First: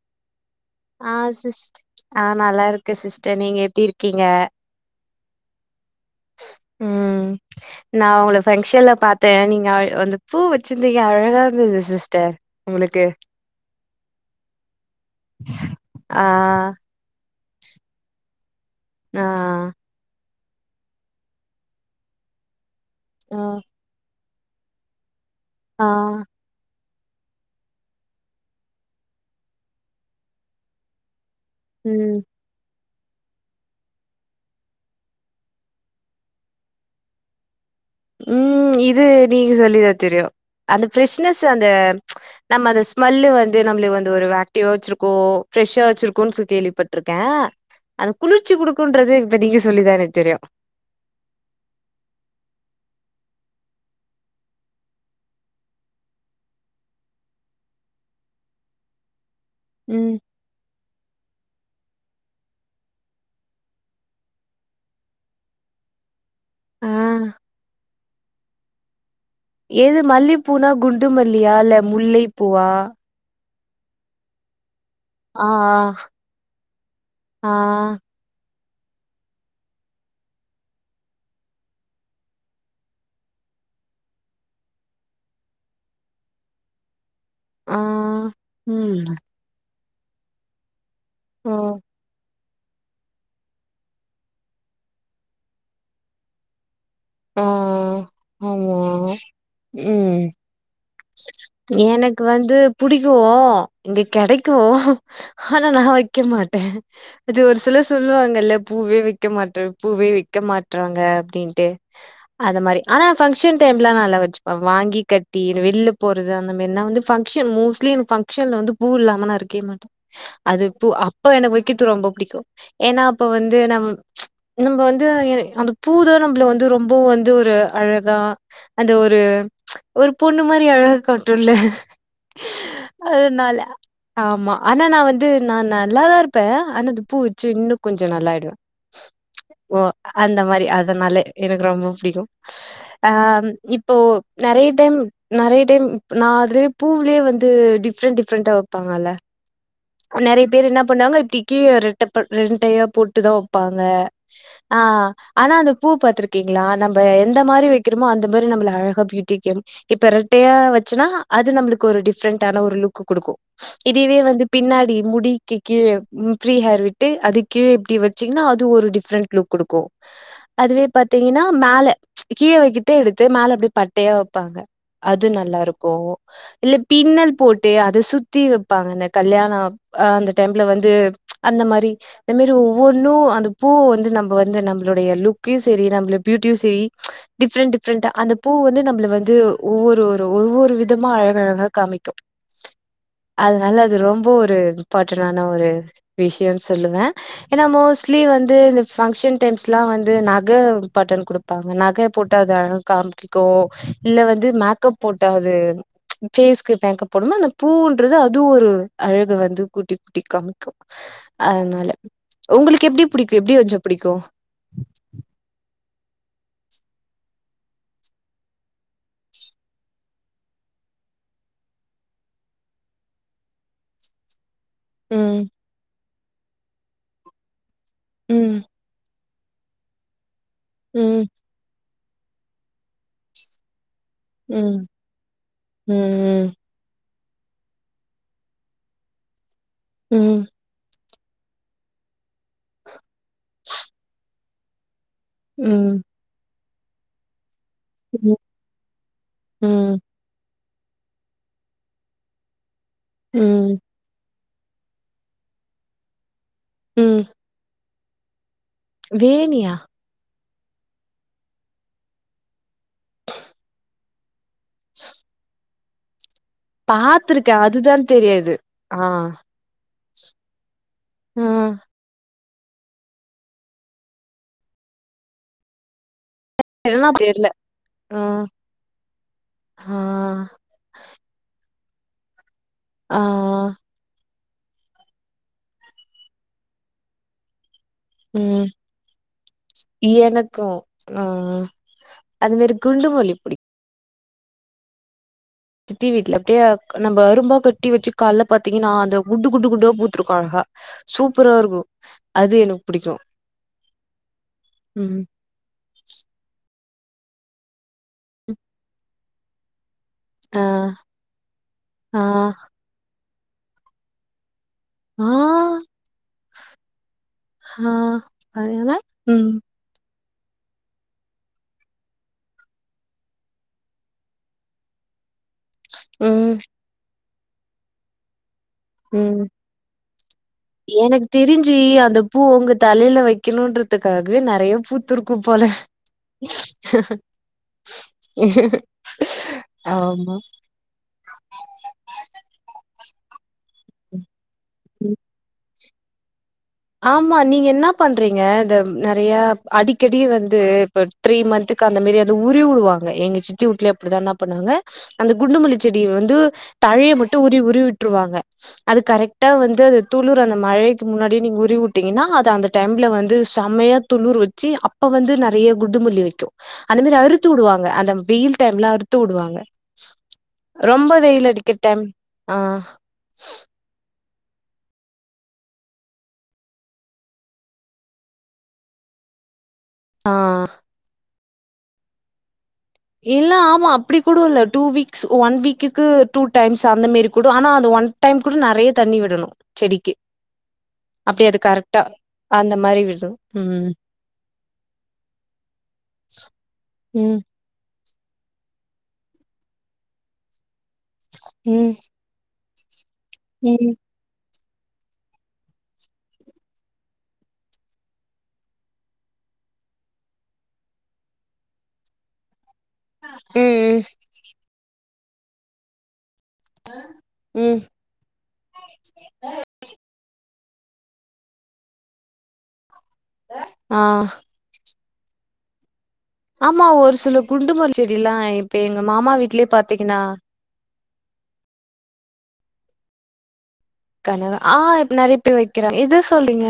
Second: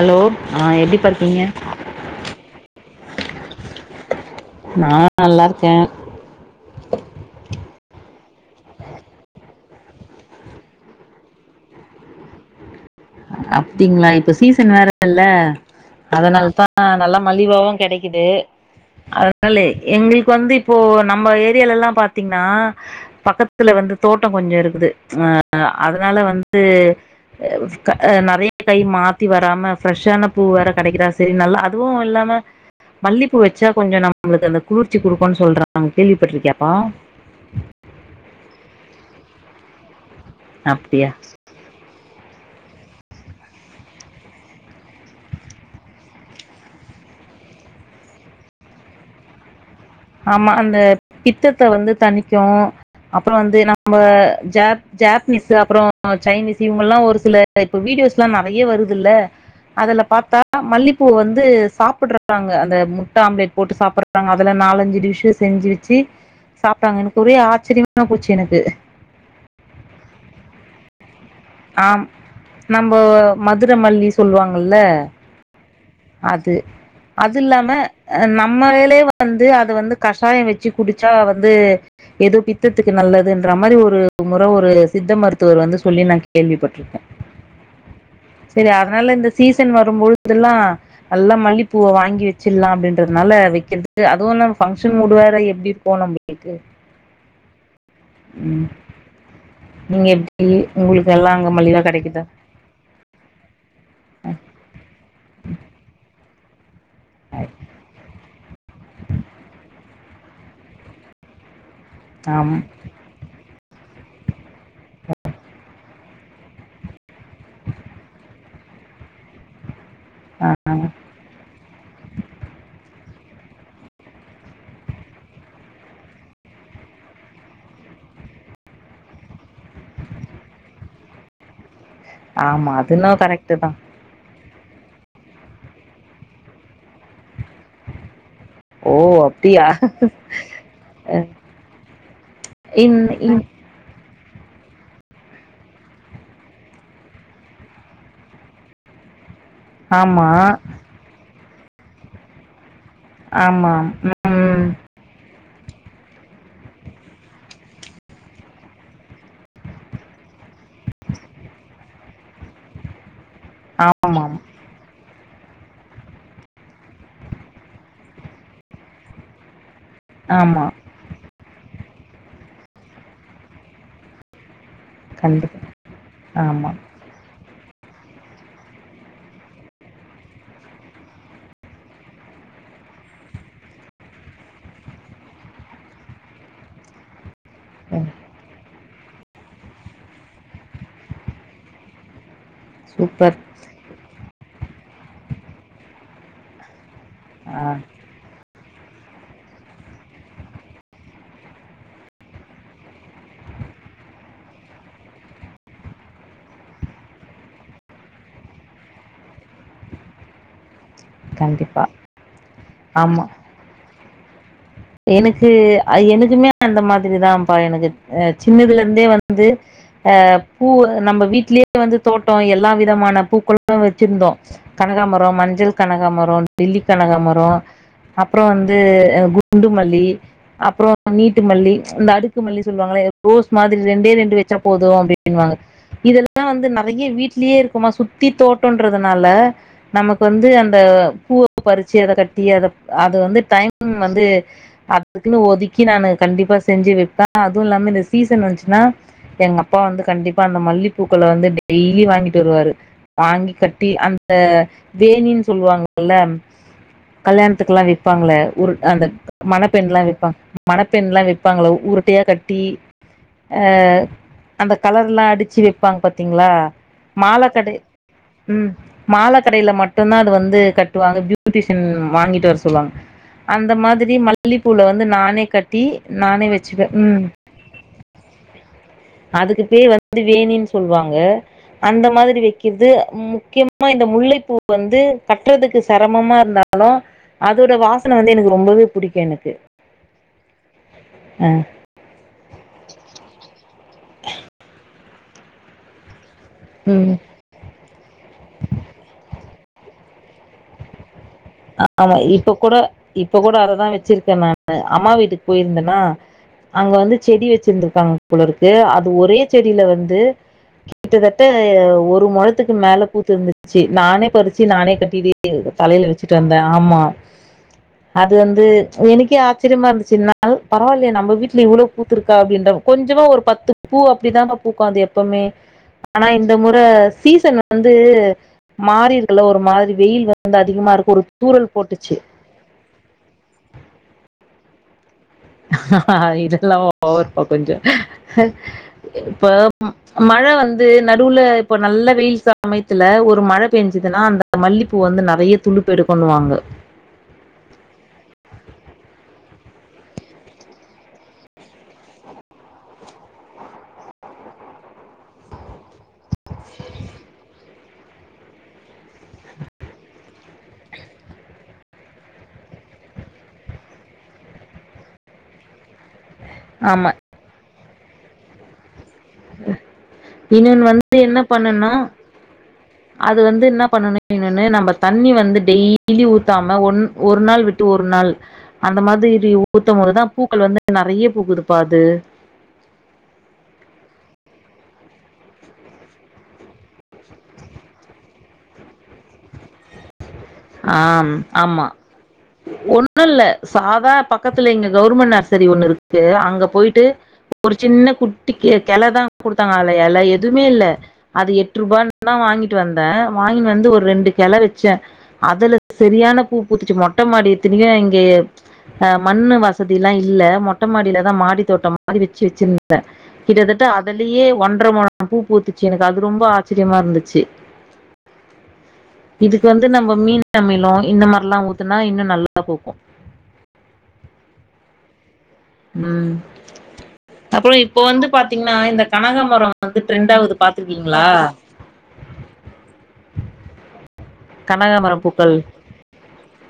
Hello ஆ எப்படிப்பா ஆ இருக்கீங்க சிஸ்ட் ஆ நல்லா இருக்க சிஸ்டர் நீங்க எப்டி இருக்கீங்க நா நல்லா இருக்கே ம் நா உங்கள ஃபங்க்ஷன்ல பாத்தே நீங்க அந்த பூ வச்சுருந்தீங்க அழகா இருந்தது சிஸ்டர் உங்களுக்கு அப்படிங்ளா இப்ப சீசன் வேற இல்ல ஆ அதனால தா நல்லா மலிவாவு கெடைக்குது ஆ அதனாலே எங்ளுக்கு வந்து இப்போ நம்ம ஏரியாலல்லா பாத்தீங்ன்னா ஆ பக்கத்துல வந்து தோட்டோ கொஞ்சோ இருக்குது அ ஆ அதனால வந்து அ க நெறைய கை மாத்தி வராம ஃப்ரெஷ்ஷான பூ வேற கெடைக்குதா சரி நல்லா அதுவு ம் இல்லாம மல்லிப்பூ வச்சா கொஞ்சோ நம்ளுக்கு அந்த குளிர்ச்சி குடுக்குன்னு சொல்றாங்க கேள்விப்பட்ருக்கியாப்பா ம் இது நீங்க சொல்லிதா தெரியு அந்த அப்படியா பிரஷனஸ் அந்த நம்ம அந்த ஸ்மெல்லு வந்து நம்ள வந்து ஒரு ஆக்டிவா வச்சிருக்கோ ஃப்ரெஷ்ஷா வச்சிருக்கோன் சொல் கேள்விப்பட்ருக்கே அந்த குளிர்ச்சி குடுக்குன்றது இப்ப நீங்க சொல்லிதா எனக் ஆமா அந்த பித்தத்த வந்து தணிக்கு அப்புறோ வந்து நம்ம ஜப் ஜப்னீஸூ அப்புறோ சைனீஸூ இவங்க எல்லா ஒரு சில இப்ப வீடியோஸ்லா நெறைய வருதுல்ல அதுல ம் பாத்தா தா மல்லிப்பூ வந்து சாப்புட்றாங்க அந்த முட்ட ஆம்லேட் போட்டு சாப்புட்றாங்க அதுல நாலஞ் டிஸ்ஸ செஞ்சு வச்சு சாப்ட்டாங்க எனக்கு ஆ ஒரே ஆச்சரியமா போச்சு எனக்கு எது மல்லிப்பூனா குண்டு மல்லியா இல்ல முல்லைப்பூவா மதுரமல்லி சொல்வாங்கல்ல ஆ ஆ அது அது இல்லாம அ நம்மலேலே வந்து அது வந்து கஷாயோ வச்சு குடிச்சா வந்து ஏதோ பித்தத்துக்கு நல்லதுன்ற மாரி ஒரு முற ஒரு சித்த மருத்துவர் வந்து சொல்லி நா கேள்விப்பட்ருக்கே ஆ ஆ செரி அதனால ம் இந்த சீசன் வரும்போதெல்லா நல்லா ஓ மல்லிப்பூவ வாங்கி வச் சிட்லா அப்டின்றதுனால வைக்கிறது அதுவு நம்ம பங்க்ஷன் முடு வேற எப்டி இருக்கு நம்ளுக்கு ஆ ம் ஆமா நீங்க ம் எப்டி உங்ளுக்கு எல்லா அங்க மலிவா கெடைக்குதா புடிக்கோ இங்க கெடைக்கோ ஆனா நா வைக்க மாட்டே அது ஒரு சிலர் சொல்லுவாங்கல்ல பூவே வைக்க மாட்டே பூவே வைக்க மாட்றாங்க அப்டின்ட்டு ஆம் அது மாரி ஆனா பங்க்ஷன் டைம்ல நல்லா வச்சுப்பே வாங்கி கட்டி வெள்ல போறது அந்த மாரினா வந்து பங்க்ஷன் மோஸ்ட்லி பங்க்ஷன்ல வந்து பூ இல்லாம நா இருக்கே மாட்டே அது பூ அப்ப எனக்கு வைக்கற்து ரொம்ப பிடிக்கு ஏனா அப்ப வந்து நம் நம்ம வந்து ஏ அந்த பூதா நம்ள வந்து ரொம்போ வந்து ஒரு அழகா அந்த ஒரு ஒரு பொண்ணு மாரி அழகா காட்டுல்ல ஆமா அதுன்னா கரெக்ட் அதனால தா ஆமா ஆனா நா வந்து நா நல்லாதா இருப்பே ஆனாது பூ சின்னு கொஞ்சோ நல்லாயிடுவே ஓ அப்டியா ஓ அந்த மாரி அதுனாலே எனக்கு ரொம்ப பிடிக்கு இன் அ இன் இப்போ நெறய டைம் நெறைய டைம் நா அதுலே பூவுலே வந்து டிஃப்ரெண்ட் டிஃப்ரெண்ட்டா வப்பாங்கல்ல ஆமா நெறைய பேர் என்ன பண்ணுவாங்க இப்டிக்கு ரெட்டப ரெட்டையா போட்டுதா ஆமா வப்பாங்க ம் அஆ ஆனா அந்த பூ பாத்ருக்கீங்ளா நம்ப எந்த மாரி வைக்கிறமோ அந்த மாரி நம்மள அழகா பியூட்டிக்கும் இப்ப ரெட்டையா வச்சோனா அது நம்ளுக்கு ஒரு டிஃப்ரெண்டான ஒரு லுக்கு குடுக்கு இதுவே ஆமாம் வந்து பின்னாடி முடி க்கு கீழ ம் ஃப்ரீ ஹேர் விட்டு அது கிழ இப்டி வச்சீங்கன்னா அது ஒரு டிஃப்ரெண்ட் லுக் குடுக்கு ஆமா அதுவே பாத்தீங்கன்னா மேல கீழ வெக்கத்தே எடுத்து மேல அப்டியே பட்டையா வப்பாங்க அது கண்டிப்பா நல்லா இருக்கு ஆமா இல்ல பின்னல் போட்டு அத சுத்தி வெப்பாங்க இந்த கல்யாண அ அந்த டைம்ல வந்து அந்த மாரி இந்த மேரி ஒவ்வொன்னு அந்த பூ வந்து நம்ம வந்து நம்மளுடைய லுக்கையு செரி நம்மளோட பியூட்டியு செரி டிஃப்ரெண்ட் ம் டிஃப்ரெண்டா அந்த பூ வந்து நம்மள வந்து ஒவ்வொரு ஒரு ஒவ்வொரு விதமா அழக அழகாக காமிக்கு சூப்பர் அதனால அது ரொம்ப ஒரு இம்பார்ட்டான ஒரு விஷயன்னு சொல்லுவே ஏன்னா ஆ மோஸ்ட்லி வந்து இந்த பங்க்ஷன் டைம்ஸ்லா வந்து நக இம்பாட்டன் குடு ப்பாங்க நக போட்டாது அழகா காமிக்கு இல்ல வந்து மேக்கப் போட்டா அது ஃபேஸ்க்கு மேக்கப் போட்டோனா அந்த பூவுன்றது அதுவு ஒரு அழகு வந்து கூட்டி கூட்டி காமிக்கு கண்டிப்பா அதனால உங்களுக்கு எப்டி புடிக்கு எப்டி வெச்சா புடிக்கு எனுக்கு எனுக்குமே அந்த மாதரிதாப்பா எனக்கு அ சின்னுதுல இந்தே வந்து ஆ பூ நம்ம வீட்லியே வந்து தோட்டோ எல்லா விதமான பூக்களு வெச்சிருந்தோ கனகாமரோ ம், மஞ்சள் கனகாமுரோ டெல்லி கனகாமுரோ அப்றோ ம், வந்து குண்டு மல்லி அப்றோ ம், நீட்டு மல்லி இந்த அடுக்கு மல்லி சொல்லுவாங்கள ரோஸ் மாதிரி ரெண்டே ரெண்டு வெச்சா ம், போது அப்டின்னுவாங்க ம், இதெல்லா ம், வந்து நெறைய வீட்லயே இருக் குமா சுத்தி தோட்டன்றதுனால நமக்கு ம், வந்து அந்த பூ பறிச்சு அத கட் டி அத அது வந்து டைம் வந்து அதுக்குன்னு ஒதுக்கி ம், நானு கண்டிப்பா செஞ்சு வெப்ப அதுவு இல்லாம இந்த சீசன் வந்சுன்னா எங்க அப்பா ம், வந்து கண்டிப்பா அந்த மல்லிப்பூக்கள வந்து டெய்லி வாங்கிட்டு வருவாரு வாங்கி ம், கட்டி அந்த வேணின்னு சொல்லுவாங்கல்ல ம் கல்யாணத்துக்குளா விப்பாங்களே ஒரு அந்த வேணியா? வெப்பாங்க மணப்பெண்லா வெப்பாங்கள உருட்டையா கட்டி அ அந்த கலர்லா அடிச்சு வெப்பாங்க பாத்தீங்களா பாத்துருக்கேன். மாலக்கடை அதுதான் தெரியாது. ம் ஆ, மால கடைல மட் டு்தா அது வந்து கட்டுவாங்க ஆ. பியூட்டிஷன் வாங்கிட்டு வர சொல்லுவாங்க அந்த மா திரி மல்லிப்பூல வந்து நானே கட்டி நானே வச் சுப்பே என்னன்னா ம் தெரியல. ஆ, அதுக்கு பேர் ஆ, வந்து வேணினு சொல்வாங்க அந்த மாதிரி வெக்கிற்து ஆ, முக்கியமா இந்த முல்லைப்பூ வந்து கட்றதுக்கு செரமமா இருந்தாலு அதோட வாசன வந்து எனக்கு ரொம்பவே புடிக்கும் எனக்கு எனக்கு அ அது மேரி குண்டுமல்லி புடிக்கு சித்தி வீட்ல அப்டியே ம் நம்ம ரொம்ப கட்டி வச்சு கால்ல பாத்தீங்கனா அந்த குண்டு குண்டு குண்டா பூத்துருக்கு அழகா சூப்பரா இருக்கும். ஆமா இப்ப அது கூட எனக்கு பிடிக்கும். இப்ப கூட அததா வச்சிருக்கே நானு அம்மா ம். வீட்டுக்கு போய்ருந்தன்னா அங்க வந்து செடி வச்சிருந்திருக்காங்க போலருக்கு அது ஒரே செடில வந்து ஆ, கிட்டத்தட்ட ஆ, ஒரு மொலத்துக்கு மேல பூத்திருந்துச்சு நானே பறிச்சு நானே கட்டி ஆ. தலைல வச்சுட்டு வந்தே ஆமா ஆ அது வந்து அதனால எனுக்கே ம் ஆச்ச யமா இருந்துச்ன்னா பரவால்லியே நம்ம வீட்லயே இவ்ளோ பூத்துருக்கா அப்டின்ற கொஞ்சமா ஒரு பத்து பூ அப்டித்தாங்க பூக்கோ அது எப்பமே ஆனா இந்த ம் மொற சீசன் வந்து மாறீர்கள ம் ஒரு மாரி வெயில் வந்து அதிகமா இருக் எனக்கு தெரிஞ்சு அந்த பூ ஒங்க தலைல வைக்கணுன்றதுக்காகவே நெறைய பூத் ஆ இதெல்லா ஓவருப்பா கொஞ்ச இப்ப ஆமா மழ வந்து நடுவுல இப்ப நல்ல வெயில் சமயத்துல ஒரு மழ பெஞ்சதுனா அந்த மல்லிப்பூ ம் வந்து நெறய துலுப்பு எடுக்குன்னுவாங்க ஆமா நீங்க என்ன பண்றீங்க இத நெறைய அடிக்கடி வந்து இப்ப த்ரீ மந்த்துக்கு அந்த மாரி அத உருவி வுடுவாங்க எங்க சித்தி வுட்ல அப்டிதா என்னா பண்ணுவாங்க அந்த குண்டுமல்லி செடி வந்து தழையை மட்டு உருவி உருவி விட்டுருவாங்க அது கரெக்டா வந்து அது துளுர் அந்த மழைக்கு முன்னாடி நீங்க உ ருவி வுட்டீங்கனா அது அந்த டைம்ல வந்து செம்மையா துளுர் வச்சு அப்ப வந்து நெறைய குண்டுமல்லி வெக்கு அந்த ஆமா. மாரி அறுத்து வுடுவாங்க அந்த வெயில் டைம்ல அறுத் த்து வுடுவாங்க இன்னொன்னு ரொம்ப வந்து என்ன வெயில் அடிக்க பண்ணுன்னா டைம் ஆ அது வந்து ன்னா பண்ணனு இன்னொன்னு நம்ம தண்ணி வந்து டெய்லி ஊத்தாம ஒன் ஒரு நாள் விட்டு ஒரு நாள் அந்த மாதிரி ஊத்தம் போதுதா பூக்கள் வந்து நெறைய பூக்குது பா அது இல்ல ஆமா அப்டி கூட இல்ல டூ வீக்ஸ் ஒன் வீக்குக்கு டூ டைம்ஸ் அந்த மேரி கூட ஆனா அது ஒன் டைம் கூட நெறைய தண்ணி விடணு செடிக்கி ஆம் ஆமா அந்த மாரி ஒண்ணு விடணு இல்ல ம் சாதா பக்கத்துல இங்க கவுர்மெண்ட் நர்சரி ஒண்ணு இருக்கு அங்க போயிட்டு ம் ஒரு சின்ன குட்டி கெளதா குடுத்தாங்க அல இல எதுவுமே இல்ல அது எட்டு ம் ரூபான் ன வாங்கிட்டு வந்தே வாங்கின்னு வந்து ம் ஒரு ரெண்டு கெள வெச்சே அதல செரியான பூ பூத்துச்சு மொட்ட மாடி இத்தினுக்கு எங்க அ மண்ணு வசதிலா இல்ல மொட்ட மாடியிலதா மாடி தோட்டோ மாரி வெச்சி வெச்சிந் த ம் கிட்டத்தட்ட ம் அதுலயே ஒன்ற மொளம் பூ பூத்துச்சு எனக்கு அது ரொம்ப ஆ ச்சிரியமா இருந்துச்சி ம் இதுக்கு வந்து நம் ப்ப மீன் அமிலோ இந்த மாரிலா ஊத்துனா இன்னு நல்லா பூக்கு ஆ ம் ஆமா ஒரு சில அப்புறோ குண்டுமல்லி இப்போ வந்து செடில்லா இப்ப பாத்தீங்னா எங்க இந்த மாமா கனகா வீட்லயே மரோ வந்து பாத்தீங்கன்னா ட்ரெண்ட் ஆவுது பாத் தீங்ளா கனகா ஆ இப் நெறைய பேர் வெக்கிறாங்க எது சொல்லீங்க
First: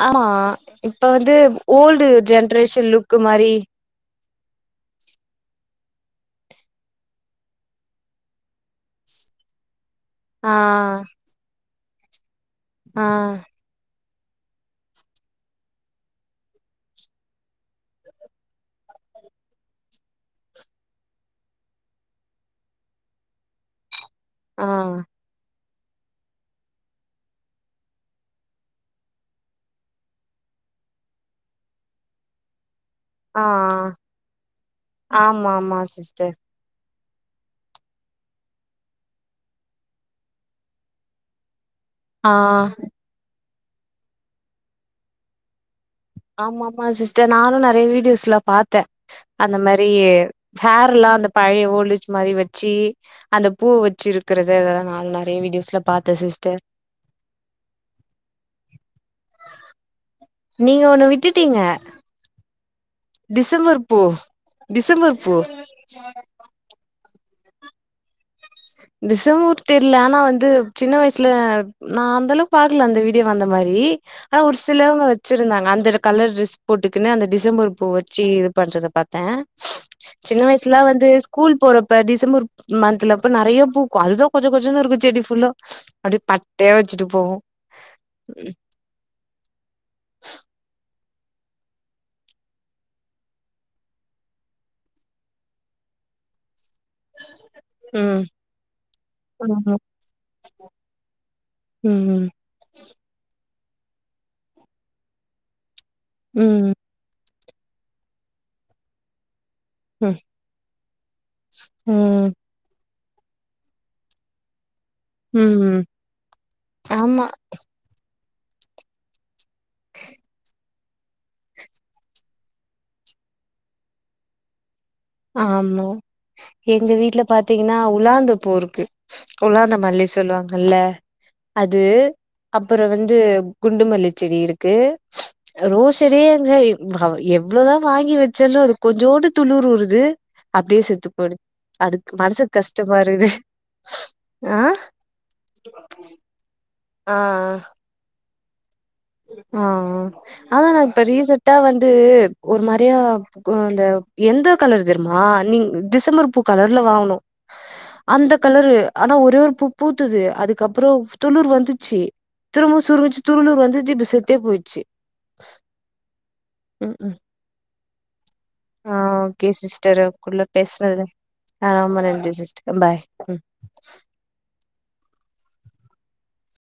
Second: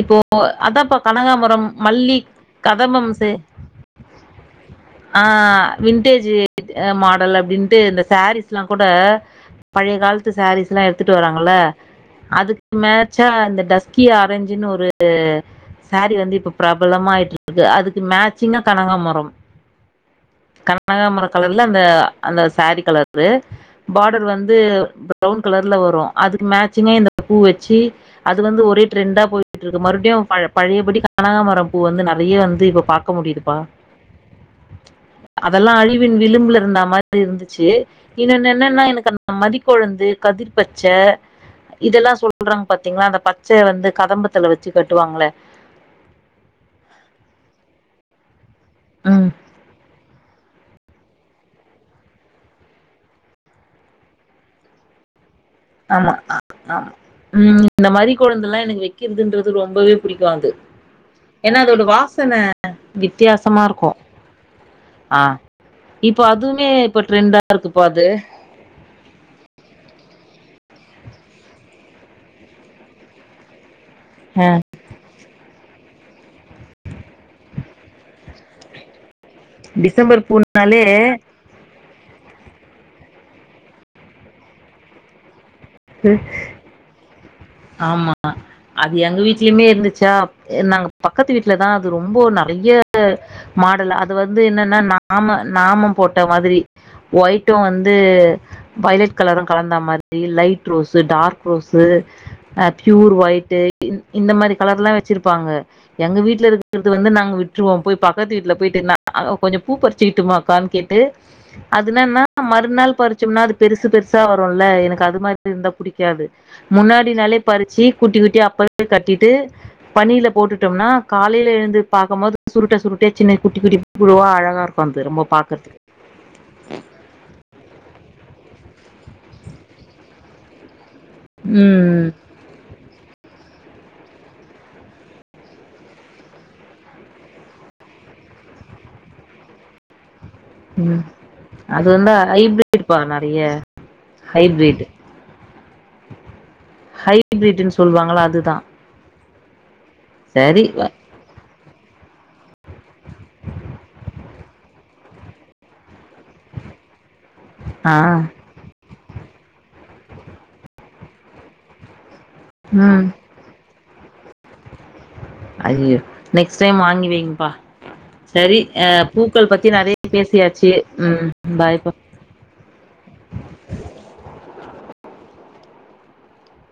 இப்போ ஆமா அதான்ப்பா இப்ப வந்து கனகாமரம் ஓல்டு மல்லி ஜென்ரேஷன் கதம்பம் லுக் சே மாரி ஆ விண்டேஜு மாடல் அப்டின்ட்டு இந்த ஷேரீஸ்லா கூட பழைய காலத்து ஆ ஷாரீஸ்லா எடுத்துட்டு வராங்கள அதுக்கு ஆ மேச்சா இந்த டஸ்கி ஆரஞ் ஜின்னு ஒரு ஷேரீ வந்து இப்ப பிரபலமா ஆயிட்டு இருக்கு அதுக்கு மேச்சிங்கா கனகா மரம் கனகாமரோ கலர்ல அந்த அந்த ஷேரீ கலரு பாடர் வந்து ஆ ஃப்ரௌன் கலர் ல வரு அதுக்கு மேச்சிங்கா இந்த பூ வெச்சி அது வந்து ஒரே ட்ரெண்டா போய் ட்டு இருக்கு மறுபடியு பழ பழையபடி கனகா மரோ பூ வந்து நெறைய வந்து இப்ப பா க்க ஆ முடியுதுபா ஆமா அதெல்லா ஆமா அழிவின் சிஸ்டர் விளிம்புல இருந்தா மாரி இருந்துச்சு இன்னொன்னு என்னன்னா எனுக் அந்த மரிக்கொழுந்து கதிர் பச்ச இதெல்லா ஆ சொல்றாங்க பாத்தீங்ளா அந்த பச்ச வந்து கதம்பத்துல வச்சு கட்டுவாங்களே ஆமா ஆமா சிஸ்டர் நானு நெறைய வீடியோஸ்ல பாத்த ம் அந்த மாரி ஹேர்லா அந்த பழைய ஓல்டேஜ் மாரி வெச்சி அந்த பூவு வெச்சு இருக்கறது அதெல்லா நானு நெறைய வீடியோஸ் ஆமா அ அ ம் இந்த மரிகொழுந்துலா எனக்கு வெக்கிறதுன்றது ரொம்பவே புடிக்கு அது நீங்க ஒண்ணு விட்டுட்டீங்க ஏனா அதோட வாசன வித்தியாசமா டிசம்பர் இருக்கு பூ டிசம்பர் ஆ பூ இப்போ அதுமே இப்ப ட்ரெண்டா இருக்குப்பா அது திசமு தெர்ல ஆனா வந்து சின்ன வயசுல நா அந்த அளவுக்கு பாக்கல அந்த வீடியோவ அந்த மாரி ஆனா ஒரு சிலவங்க வச் சிருந்தாங்க அந்த கலர் ட்ரெஸ் போட்டுக்குன்னு அந்த டிசம்பர் பூ வச்சு இது பண்றத பாத்த டிசம்பர் பூனாலே ஸ்கூல் போறப்ப டிசம்பர் மந்த்ல அப்ப நெறைய பூக்கு அதுதா கொச்ச கொச்சன்னு இருக்கு செடி ஃபுல்லா அப்டே பட்டயா வச்சுட்டு போவோ ஆமா அது எங்க வீட்லயுமே இருந்துச்சா நாங்க பக்கத்து வீட்ல தா அது ரொம்போ நறைய மாடல் அது வந்து என்னன்னா நாம நாமம் போட்ட மாதிரி ஒயிட்டு வந்து ம் வைலட் கலரு கலந்த ம் மாதிரி லைட் ரோஸு டார்க் ரோஸு ம் அ ப்யூர் ஒயிட்டு இ இந்த மாரி கலர்லா வச்சிருப்பாங்க எங்க வீட்ல ம் இருக்கறது வந்து நாங்க விட்ருவோ போய் பக்கத்து வீட்ல போய்ட்டு நா ஆ கொஞ்ச பூ ம் பறிச்சுக்கிட்டுமா அக்கான்னு கேட்டு அது என்னா ம் மறுநாள் பறிச்சோம்னா அது பெருசு பெருசா வருல்ல எனக்கு அது மாதிரி இருந்தா ம் புடிக்காது முன்னாடி ஆமா நாளே ச்சி குட்டி குட்டியா அப்ப [inaudible] கட்டிட்டு பனில போட்டுட்டம்னா காலைல எழுந்து பாக்கும்போது சுருட்டை சுருட்டையா சின்ன குட்டி குட்டி பூ வா அழகா இருக்கு ப திரும்ப ஆமா எங்க வீட்ல பாத்தீங்கன்னா உலாந்துப்பூ இருக்கு உலாந்த மல்லி சொல்லுவாங்கல்ல அது ம் அப்புற வந்து குண்டுமல்லி செடி இருக்கு ரோஸ்ஷடே எங்க எவ்ளோதா வாங்கி வச்சாலு அது கொஞ்சோன்டு துளிர் உடுது அப்டியே ம் செத்து போயிடுது அது அதுக்கு வந்தா மனசு கஷ்டமா ஹைபெர்ட்ப்பா இருக்குது நெறைய ஆ ஹைபீரிட் ஆ ஹைபீரீட்ன்னு சொல்லுவாங்கள அதுதா ஆ ஆ சரி அதா நா இப்ப ரீசன்டா வந்து ஒரு மாரியா ம் அந்த எந்த கலர் தெரிமா நீங் டிசம்பர் பூ கலர்ல வாங்கணு ஆ அந்த கலரு ஆனா ஒரே ஒரு பூத்துது அதுக்கப்புறோ துளிர் வந்துச்சு திரும்ப ம் சுறுங்குச்சு துளுர் வந்துச்சு இப்ப செத்தே போய் ஐயோ நெக்ஸ்ட் டைம் ம் வாங்கி ம் வைங்கப்பா சரி அ ஆ ஓகே பூக்கள் பத்தி சிஸ்டர் நெறைய குள்ள பேசியாச்சு பேசுறது ம் ஆ பாய்ப்பா ரொம்ப நன்றி சிஸ்டர் பாய்